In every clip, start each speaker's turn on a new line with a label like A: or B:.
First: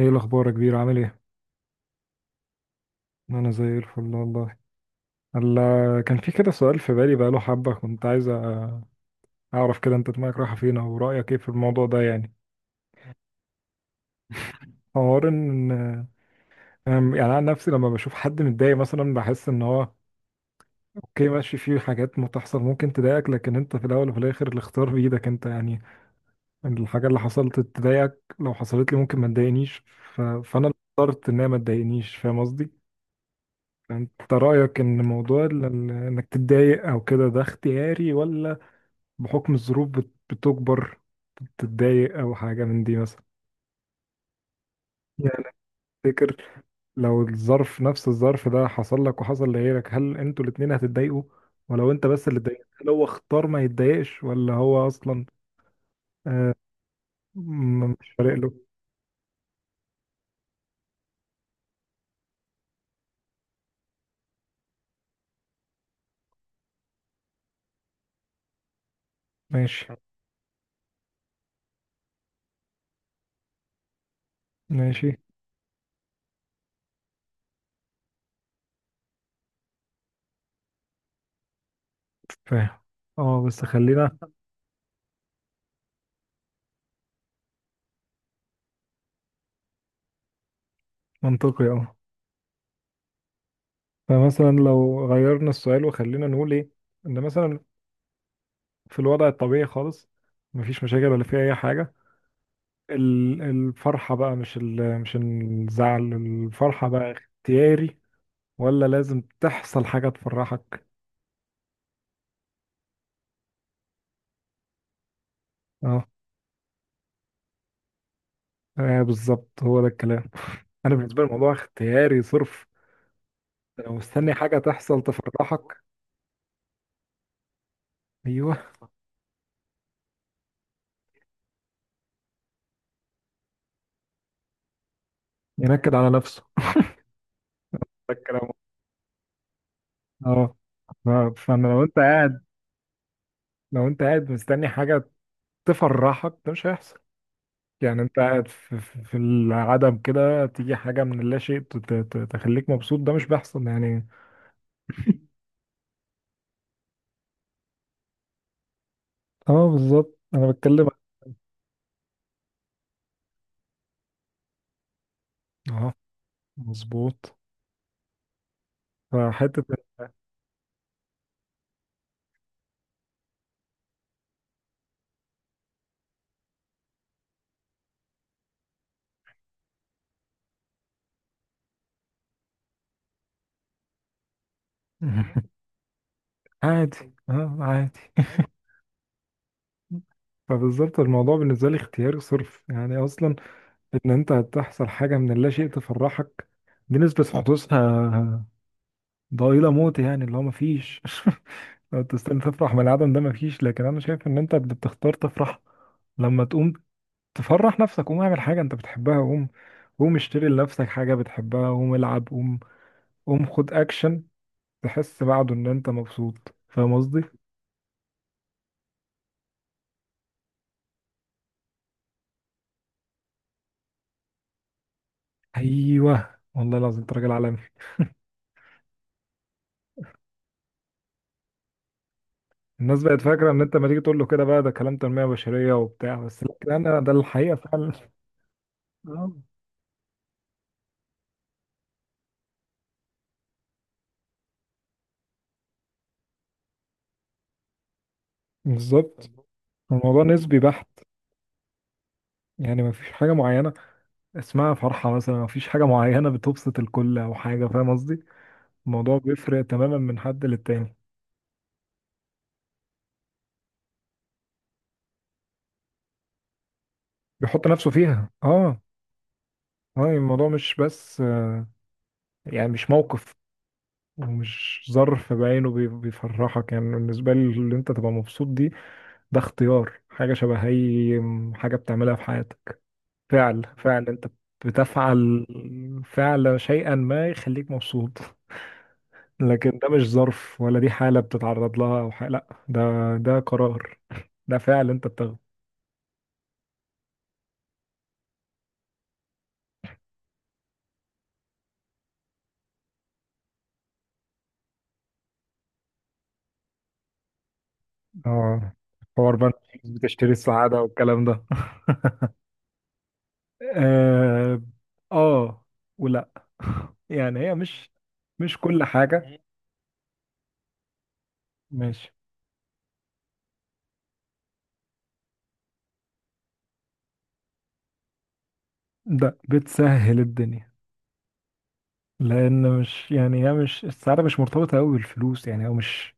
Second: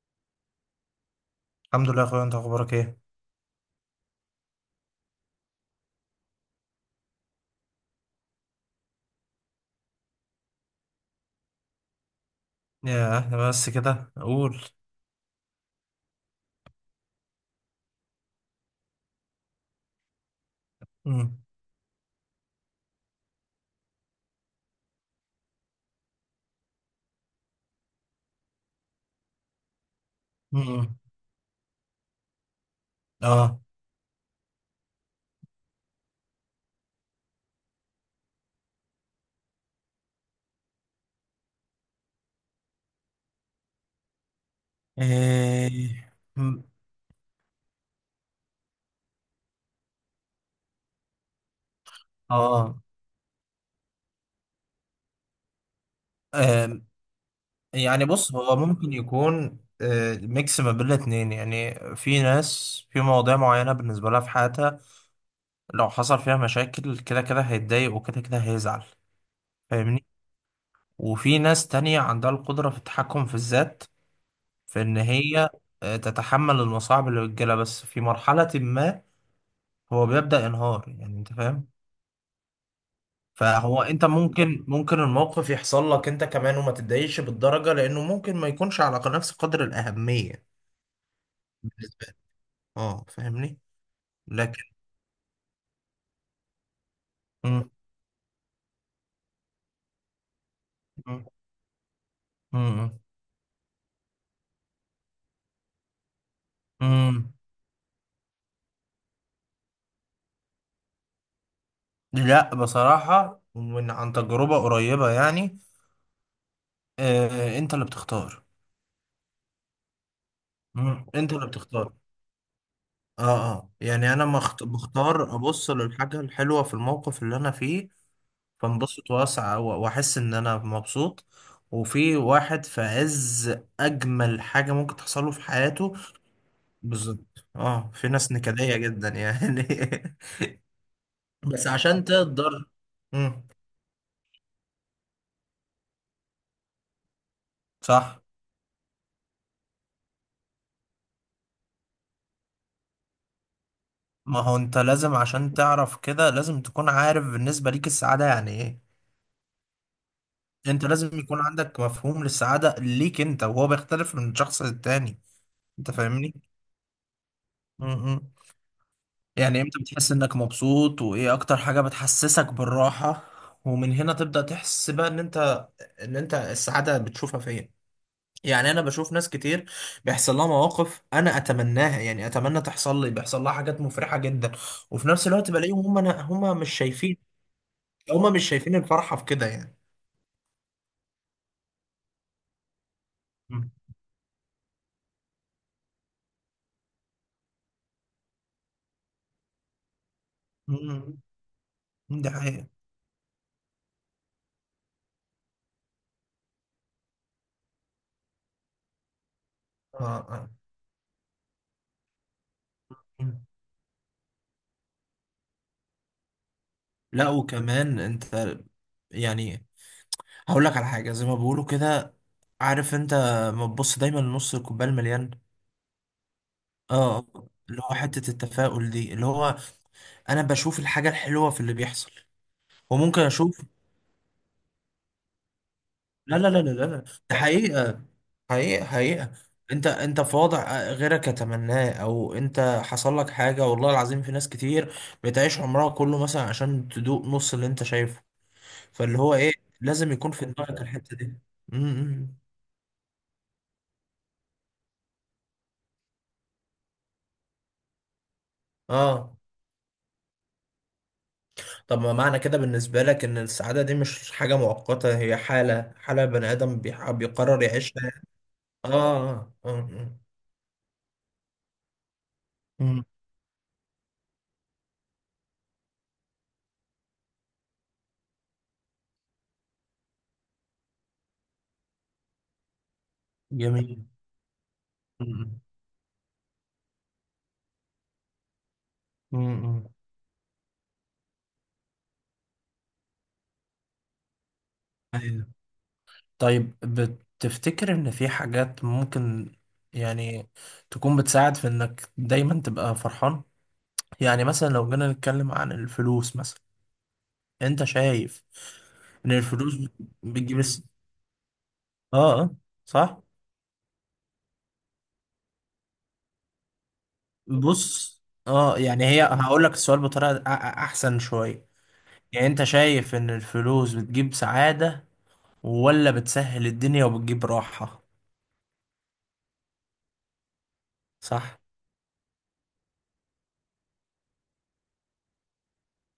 A: ايه الاخبار يا كبير؟ عامل ايه؟
B: الحمد لله يا اخويا، انت اخبارك ايه؟
A: انا زي الفل والله. هلا، كان في كده سؤال في بالي بقاله حبه، كنت عايز اعرف كده انت دماغك رايحه فين او رايك ايه في الموضوع ده يعني.
B: يا احنا بس كده اقول.
A: حوار ان يعني انا عن نفسي لما بشوف حد متضايق مثلا بحس ان هو اوكي
B: امم.
A: ماشي، فيه حاجات متحصل ممكن تضايقك، لكن انت في الاول وفي الاخر الاختيار بايدك انت يعني. الحاجه اللي حصلت تضايقك لو حصلت لي ممكن ما تضايقنيش. فانا اللي
B: امم.
A: اخترت ان هي ما تضايقنيش، فاهم قصدي؟
B: اه.
A: انت رأيك ان موضوع انك تتضايق او كده ده اختياري، ولا بحكم الظروف بتجبر تتضايق او حاجة من دي مثلا؟ يعني
B: ايه.
A: تفتكر
B: مم.
A: لو الظرف نفس الظرف ده حصل لك وحصل لغيرك هل انتوا الاتنين هتتضايقوا؟ ولو انت بس اللي اتضايقت
B: اه.
A: هل هو اختار ما يتضايقش ولا هو اصلا
B: آم، يعني
A: مش فارق
B: بص
A: له؟
B: هو ممكن يكون ميكس ما بين الاتنين، يعني في ناس في مواضيع معينة بالنسبة لها في حياتها لو حصل فيها مشاكل كده كده هيتضايق وكده كده هيزعل.
A: ماشي.
B: فاهمني؟ وفي ناس تانية عندها القدرة في التحكم في الذات، في ان
A: ماشي.
B: هي تتحمل المصاعب اللي بتجيلها، بس في مرحلة ما هو بيبدأ ينهار، يعني انت فاهم؟
A: فاهم. اه بس
B: فهو انت
A: خلينا.
B: ممكن الموقف يحصل لك انت كمان وما تتضايقش بالدرجة، لانه ممكن ما يكونش على نفس قدر الأهمية
A: منطقي اه.
B: بالنسبة لك. اه. فاهمني؟
A: فمثلا
B: لكن.
A: لو غيرنا السؤال وخلينا نقول ايه ان مثلا
B: مم.
A: في الوضع الطبيعي خالص، مفيش مشاكل ولا
B: مم.
A: في اي حاجه،
B: مم.
A: الفرحه بقى، مش مش الزعل، الفرحه بقى
B: مم.
A: اختياري ولا لازم تحصل حاجه تفرحك؟
B: لا، بصراحة، ومن عن تجربة قريبة يعني.
A: اه.
B: آه، انت اللي بتختار.
A: آه، بالظبط، هو ده الكلام. انا
B: مم.
A: بالنسبه لي
B: انت اللي
A: الموضوع
B: بتختار.
A: اختياري صرف.
B: اه، اه،
A: أنت لو
B: يعني انا
A: مستني حاجه تحصل
B: بختار ابص
A: تفرحك،
B: للحاجة الحلوة في الموقف اللي انا فيه،
A: ايوه،
B: فانبسط واسع واحس ان انا مبسوط. وفي واحد في عز اجمل حاجه ممكن تحصله في حياته.
A: ينكد على نفسه.
B: بالظبط. اه، في
A: ده
B: ناس
A: الكلام.
B: نكديه جدا يعني.
A: اه. ف-
B: بس
A: فانا لو انت
B: عشان
A: قاعد،
B: تقدر. امم.
A: لو انت قاعد مستني حاجه تفرحك ده مش هيحصل. يعني انت
B: صح.
A: قاعد في في العدم كده تيجي حاجة من اللا شيء تخليك مبسوط، ده مش بيحصل يعني.
B: ما هو انت لازم، عشان تعرف كده لازم تكون عارف بالنسبه ليك السعاده يعني ايه.
A: اه بالظبط، انا
B: انت
A: بتكلم.
B: لازم يكون عندك مفهوم للسعاده ليك انت، وهو بيختلف من شخص للتاني. انت
A: اه،
B: فاهمني؟
A: مظبوط.
B: مم. يعني
A: فحتة.
B: امتى بتحس انك مبسوط، وايه اكتر حاجة بتحسسك بالراحة، ومن هنا تبدأ تحس بقى ان انت السعادة بتشوفها فين. يعني انا بشوف ناس كتير بيحصل لها مواقف انا اتمناها، يعني اتمنى تحصل لي، بيحصل لها حاجات مفرحة جدا. وفي نفس الوقت بلاقيهم هم أنا هم مش
A: عادي.
B: شايفين.
A: اه عادي.
B: هم مش شايفين الفرحة في كده يعني.
A: فبالظبط الموضوع بالنسبة لي اختياري صرف يعني. أصلا
B: مم.
A: إن أنت هتحصل حاجة من اللا شيء تفرحك، دي نسبة حدوثها ضئيلة موت، يعني اللي هو
B: مم.
A: مفيش. لو
B: دي
A: تستنى
B: حقيقة.
A: تفرح من العدم ده مفيش، لكن أنا شايف إن أنت بتختار تفرح. لما تقوم تفرح نفسك، قوم اعمل حاجة انت بتحبها، قوم
B: آه.
A: قوم اشتري
B: آه.
A: لنفسك حاجة بتحبها، قوم العب، قوم
B: مم.
A: قوم خد اكشن، تحس بعده ان انت مبسوط، فاهم قصدي؟
B: لا، وكمان انت، يعني هقول لك على حاجه زي ما بيقولوا كده، عارف انت؟ ما تبص دايما لنص الكوبايه المليان.
A: ايوه والله العظيم، انت
B: اه،
A: راجل عالمي.
B: اللي هو حته التفاؤل دي، اللي هو انا بشوف الحاجه الحلوه في اللي بيحصل.
A: الناس بقت
B: وممكن
A: فاكرة ان
B: اشوف.
A: انت ما تيجي تقول له كده بقى ده كلام تنمية بشرية وبتاع،
B: لا،
A: بس
B: لا، لا، لا،
A: لا،
B: لا،
A: انا
B: لا.
A: ده
B: ده
A: الحقيقة فعلا.
B: حقيقه حقيقه حقيقه.
A: آه،
B: انت في وضع غيرك يتمناه، او انت حصل لك حاجه، والله العظيم في ناس كتير بتعيش عمرها كله مثلا عشان تدوق نص اللي انت شايفه. فاللي
A: بالظبط.
B: هو ايه، لازم
A: الموضوع
B: يكون في
A: نسبي
B: دماغك
A: بحت،
B: الحته دي. امم.
A: يعني ما فيش حاجة معينة اسمها فرحة مثلا، ما فيش حاجة معينة بتبسط الكل او حاجة، فاهم قصدي؟ الموضوع
B: اه.
A: بيفرق تماما من حد للتاني.
B: طب ما معنى كده بالنسبة لك إن السعادة دي مش حاجة مؤقتة، هي حالة، حالة بني آدم بيقرر
A: بيحط نفسه
B: يعيشها.
A: فيها اه.
B: آه. آه.
A: اه
B: آه.
A: الموضوع مش بس يعني مش
B: مم.
A: موقف ومش ظرف بعينه بيفرحك. يعني بالنسبة لي اللي انت تبقى مبسوط دي، ده اختيار، حاجة شبه اي حاجة بتعملها في حياتك، فعل،
B: جميل.
A: فعل انت بتفعل،
B: مم.
A: فعل شيئا ما يخليك مبسوط. لكن
B: مم.
A: ده مش ظرف ولا دي حالة بتتعرض لها او حاجة، لا ده، ده قرار، ده فعل انت بتاخده.
B: أيوة. طيب بتفتكر إن في حاجات ممكن، يعني، تكون بتساعد في إنك دايما تبقى فرحان؟ يعني مثلا لو جينا نتكلم عن الفلوس مثلا، أنت شايف
A: اه،
B: إن
A: حوار بقى،
B: الفلوس
A: بتشتري
B: بتجيب
A: السعادة والكلام ده.
B: آه، آه، صح؟
A: اه ولا. يعني هي مش،
B: بص.
A: مش
B: اه،
A: كل
B: يعني هي
A: حاجة.
B: هقول لك السؤال بطريقة احسن شوية.
A: ماشي.
B: يعني انت شايف ان الفلوس بتجيب سعادة، ولا بتسهل الدنيا وبتجيب راحة؟
A: ده بتسهل الدنيا،
B: صح.
A: لأن مش يعني هي مش، السعادة مش مرتبطة أوي بالفلوس، يعني هو مش،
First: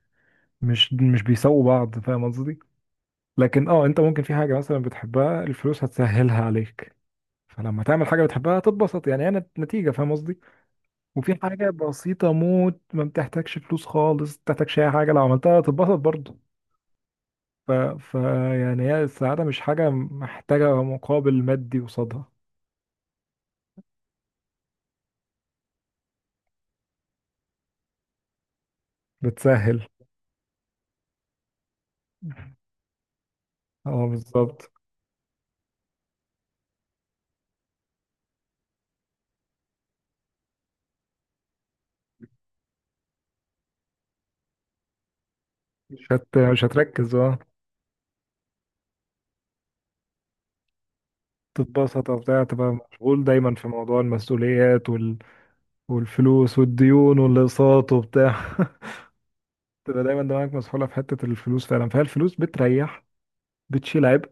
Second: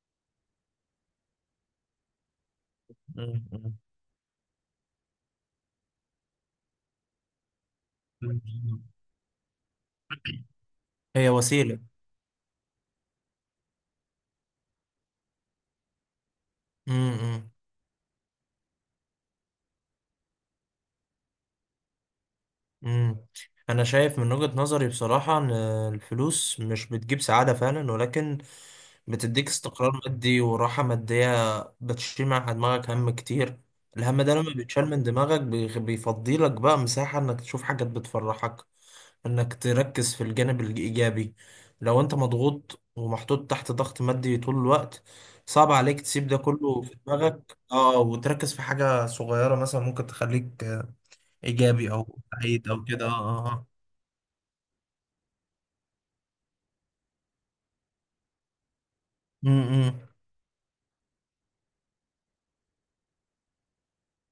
A: مش مش بيساووا بعض، فاهم قصدي؟
B: مم،
A: لكن
B: مم.
A: اه، انت ممكن في حاجة مثلا بتحبها الفلوس هتسهلها عليك، فلما تعمل حاجة بتحبها
B: مم.
A: هتتبسط، يعني هي نتيجة، فاهم قصدي؟
B: هي
A: وفي حاجة
B: وسيلة.
A: بسيطة موت ما بتحتاجش فلوس خالص، ما بتحتاجش أي حاجة، لو عملتها هتتبسط برضه.
B: امم.
A: ف... ف يعني هي السعادة مش حاجة محتاجة مقابل مادي قصادها.
B: امم. انا شايف من وجهة نظري بصراحة ان الفلوس مش بتجيب سعادة فعلا، ولكن بتديك
A: بتسهل،
B: استقرار مادي وراحة مادية، بتشيل مع دماغك هم كتير.
A: اه
B: الهم ده لما
A: بالظبط.
B: بيتشال من دماغك بيفضيلك بقى مساحة انك تشوف حاجات بتفرحك، انك تركز في الجانب الايجابي. لو انت مضغوط ومحطوط تحت ضغط مادي طول الوقت، صعب عليك تسيب ده
A: مش
B: كله في
A: هتركز، اه
B: دماغك وتركز في حاجة صغيرة مثلا ممكن تخليك ايجابي
A: تتبسط
B: او
A: وبتاع،
B: سعيد
A: تبقى
B: او كده.
A: مشغول
B: اه.
A: دايما
B: اه.
A: في موضوع المسؤوليات والفلوس والديون والأقساط وبتاع. تبقى
B: امم.
A: دايما دماغك مسحولة في حتة الفلوس فعلا، فهي الفلوس بتريح، بتشيل عبء،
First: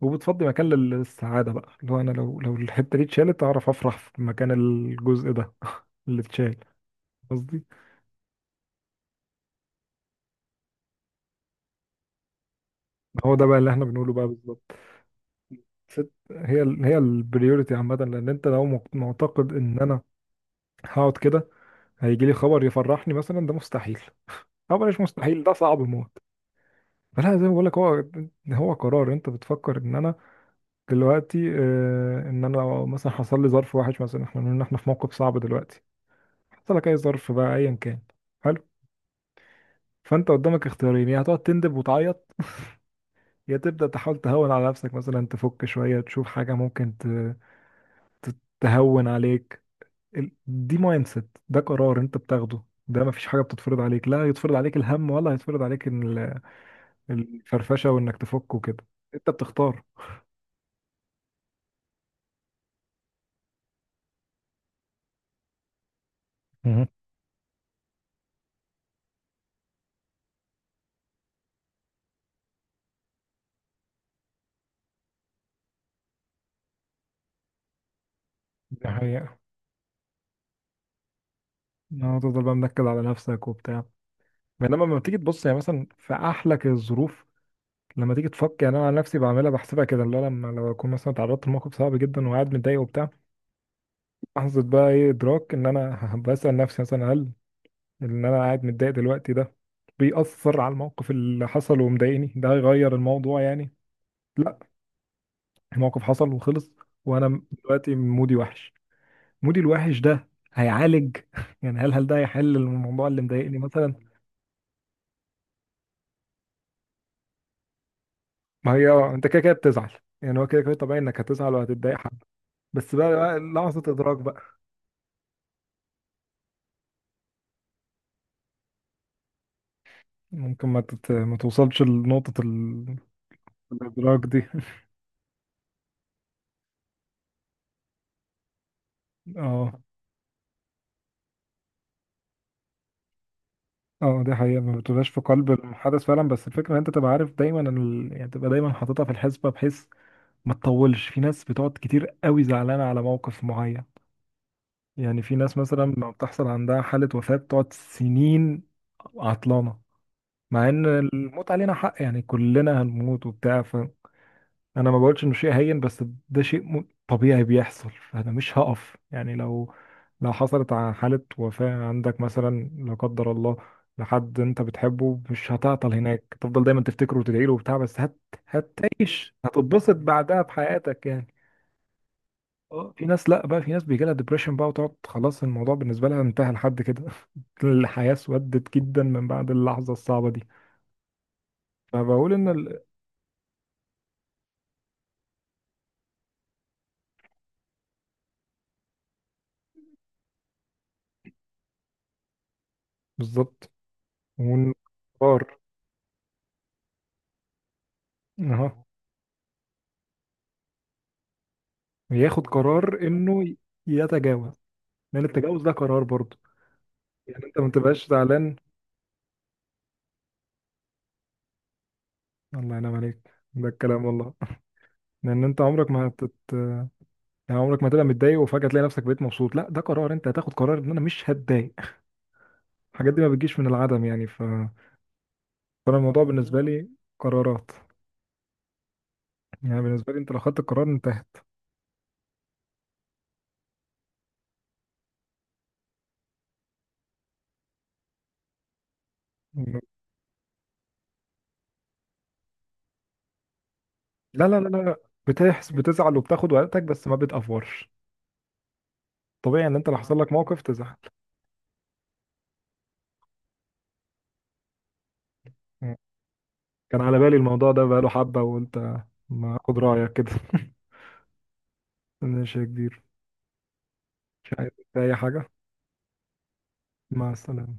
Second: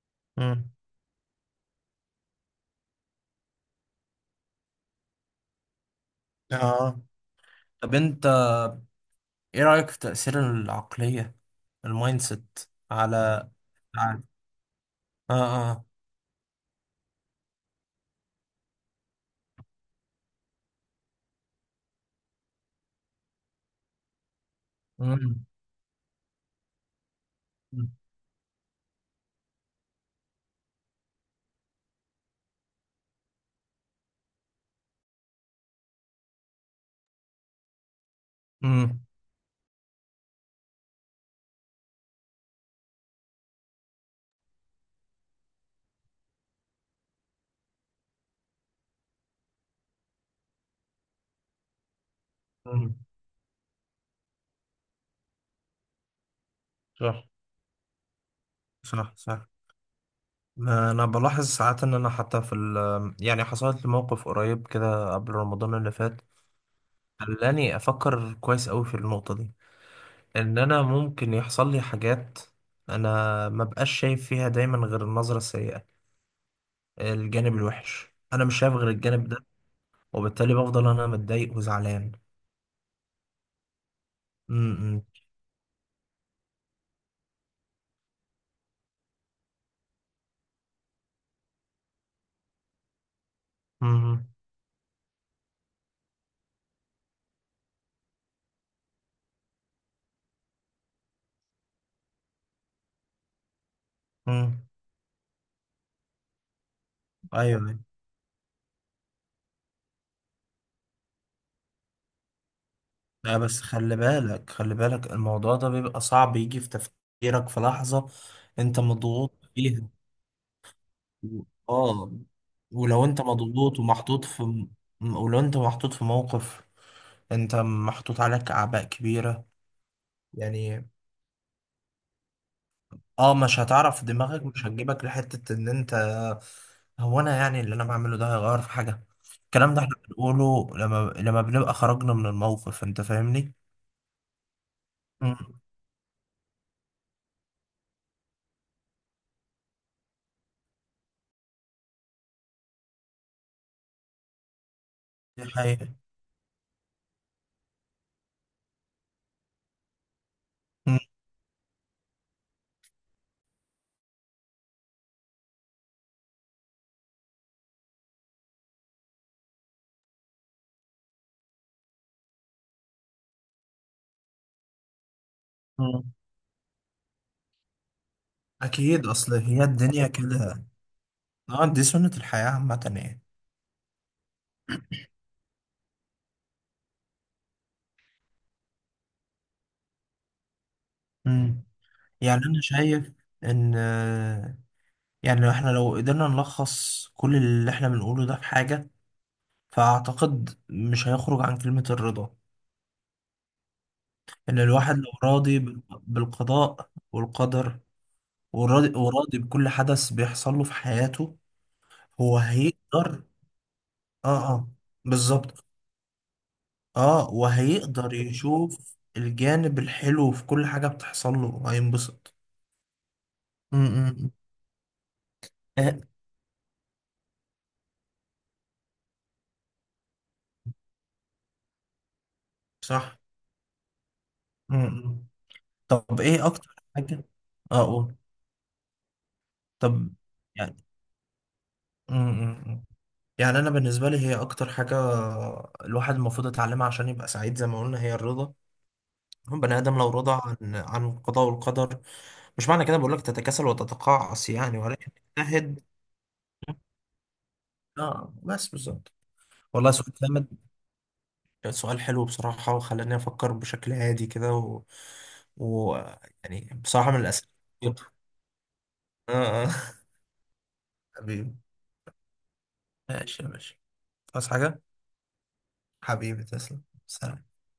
A: وبتفضي مكان
B: امم.
A: للسعادة بقى. لو أنا، لو الحتة دي اتشالت أعرف أفرح في مكان الجزء ده اللي اتشال،
B: اه.
A: قصدي.
B: طب انت ايه رأيك في تأثير العقلية، المايند سيت،
A: هو ده
B: على
A: بقى اللي احنا بنقوله
B: على-
A: بقى بالظبط.
B: اه. اه.
A: ست هي هي البريوريتي عامة، لأن أنت لو معتقد إن أنا هقعد كده هيجي لي خبر يفرحني مثلا ده مستحيل، أو بلاش مستحيل،
B: امم.
A: ده صعب موت. فلا زي ما بقول لك، هو هو قرار، أنت بتفكر إن أنا دلوقتي آه، إن أنا لو مثلا حصل لي ظرف وحش مثلا، إحنا بنقول إن إحنا في موقف صعب دلوقتي، حصل لك أي ظرف بقى أيا كان، حلو،
B: امم.
A: فأنت قدامك اختيارين، يا هتقعد تندب وتعيط، يا تبدأ تحاول تهون على نفسك، مثلا تفك شوية، تشوف حاجة ممكن ت- تهون عليك. دي مايند سيت، ده قرار انت بتاخده،
B: امم.
A: ده مفيش حاجه بتتفرض عليك، لا يتفرض عليك الهم ولا هيتفرض عليك إن
B: صح.
A: الفرفشه وانك تفك وكده،
B: صح.
A: انت
B: صح.
A: بتختار.
B: ما انا بلاحظ ساعات ان انا، حتى في يعني، حصلت لي موقف قريب كده قبل رمضان اللي فات،
A: مهم.
B: خلاني افكر كويس قوي في النقطة دي، ان انا ممكن يحصل لي حاجات انا ما بقاش شايف فيها دايما غير النظرة السيئة. الجانب الوحش انا مش شايف
A: دي
B: غير الجانب ده،
A: حقيقة.
B: وبالتالي بفضل انا متضايق وزعلان.
A: اه تفضل بقى منكد على نفسك وبتاع. بينما لما
B: امم.
A: بتيجي تبص يعني مثلا في احلك الظروف، لما تيجي تفك، يعني انا عن نفسي بعملها بحسبها كده، اللي هو لما لو اكون مثلا اتعرضت لموقف صعب جدا وقاعد متضايق وبتاع،
B: امم.
A: لحظه بقى ايه ادراك ان انا بسال نفسي مثلا، هل ان انا قاعد متضايق دلوقتي ده بيأثر على الموقف اللي حصل ومضايقني؟ ده هيغير الموضوع يعني؟ لا،
B: امم.
A: الموقف حصل وخلص، وانا
B: ايوه. أيوة.
A: دلوقتي مودي وحش، مودي الوحش ده هيعالج؟ يعني هل هل ده هيحل الموضوع اللي
B: لا،
A: مضايقني
B: بس
A: مثلا؟
B: خلي بالك خلي بالك، الموضوع ده بيبقى صعب يجي في تفكيرك في لحظة
A: ما
B: انت
A: هي آه، انت
B: مضغوط
A: كده كده
B: فيها.
A: بتزعل، يعني هو كده كده طبيعي انك هتزعل وهتتضايق
B: اه.
A: حب، بس
B: ولو
A: بقى،
B: انت
A: بقى
B: مضغوط
A: لحظة ادراك
B: ومحطوط
A: بقى.
B: في ولو انت محطوط في موقف، انت محطوط عليك اعباء كبيرة.
A: ممكن ما
B: يعني
A: تت... ما توصلش لنقطة
B: اه مش هتعرف،
A: الادراك
B: دماغك
A: دي.
B: مش هتجيبك لحتة ان انت، هو انا يعني اللي انا بعمله ده هيغير في حاجة؟ الكلام
A: اه
B: ده احنا بنقوله لما بنبقى خرجنا من الموقف، انت فاهمني؟
A: اه دي حقيقة، ما بتبقاش في
B: مم.
A: قلب الحدث فعلا، بس الفكرة ان انت تبقى عارف دايما يعني تبقى دايما حاططها في الحسبة، بحيث ما تطولش. في ناس بتقعد كتير قوي زعلانة على موقف معين، يعني في
B: دي
A: ناس مثلا
B: حقيقة.
A: لما بتحصل عندها حالة وفاة بتقعد سنين عطلانة، مع ان
B: مم.
A: الموت علينا حق، يعني كلنا هنموت وبتاع. انا ما بقولش انه شيء هين، بس ده شيء طبيعي بيحصل، فانا مش هقف يعني. لو لو حصلت حالة وفاة عندك مثلا، لا قدر الله، لحد انت بتحبه، مش هتعطل
B: مم.
A: هناك، تفضل دايما تفتكره وتدعي له وبتاع، بس
B: اكيد، اصل
A: هتعيش،
B: هي
A: هتتبسط
B: الدنيا
A: بعدها
B: كده.
A: بحياتك يعني.
B: اه، دي سنة الحياة عامة
A: اه في
B: يعني.
A: ناس لا بقى، في ناس بيجي لها ديبريشن بقى وتقعد خلاص، الموضوع بالنسبة لها انتهى لحد كده. الحياة اسودت جدا من بعد اللحظة الصعبة دي.
B: مم.
A: فبقول
B: يعني
A: ان
B: انا شايف ان، يعني، احنا لو قدرنا نلخص كل اللي احنا بنقوله ده في حاجة، فأعتقد مش هيخرج عن كلمة الرضا.
A: بالظبط.
B: إن الواحد لو راضي
A: والقرار.
B: بالقضاء والقدر،
A: اهو،
B: وراضي بكل حدث بيحصل له في حياته، هو
A: ياخد قرار
B: هيقدر.
A: انه
B: اه،
A: يتجاوز،
B: اه،
A: لان التجاوز
B: بالظبط.
A: ده قرار برضه.
B: اه
A: يعني انت ما تبقاش
B: وهيقدر
A: زعلان،
B: يشوف الجانب الحلو في كل حاجة بتحصل له هينبسط.
A: الله ينعم عليك ده الكلام
B: امم.
A: والله. لان انت عمرك
B: آه.
A: ما يعني عمرك ما تبقى متضايق وفجأة تلاقي نفسك بقيت مبسوط، لا ده قرار، انت هتاخد قرار ان انا مش هتضايق، الحاجات
B: صح.
A: دي ما بتجيش من العدم يعني.
B: امم.
A: فانا
B: طب
A: الموضوع
B: ايه
A: بالنسبة
B: أكتر
A: لي
B: حاجة؟
A: قرارات.
B: اه، قول.
A: يعني بالنسبة
B: طب
A: لي انت لو خدت
B: يعني،
A: القرار انتهت.
B: امم، يعني انا بالنسبه لي هي اكتر حاجه الواحد المفروض يتعلمها عشان يبقى سعيد زي ما قلنا هي الرضا. هم بني ادم لو رضى عن القضاء والقدر، مش معنى كده بقول لك تتكاسل
A: لا
B: وتتقاعس
A: لا لا
B: يعني،
A: لا،
B: ولكن
A: بتحس
B: تجتهد.
A: بتزعل وبتاخد وقتك، بس ما بتأفورش،
B: اه، بس بالظبط.
A: طبيعي ان انت
B: والله
A: لو
B: سؤال
A: حصل لك
B: جامد.
A: موقف تزعل.
B: سؤال حلو بصراحه، وخلاني افكر بشكل هادي كده و... و يعني
A: كان
B: بصراحه
A: على
B: من
A: بالي
B: الاسئله.
A: الموضوع ده بقاله حبة وقلت
B: اه.
A: ما
B: آه.
A: اخد رأيك كده.
B: حبيبي.
A: ماشي يا كبير.
B: ماشي يا باشا. عايز
A: مش عايز
B: حاجه؟
A: أي حاجة.
B: حبيبي تسلم،
A: مع
B: سلام.
A: السلامة.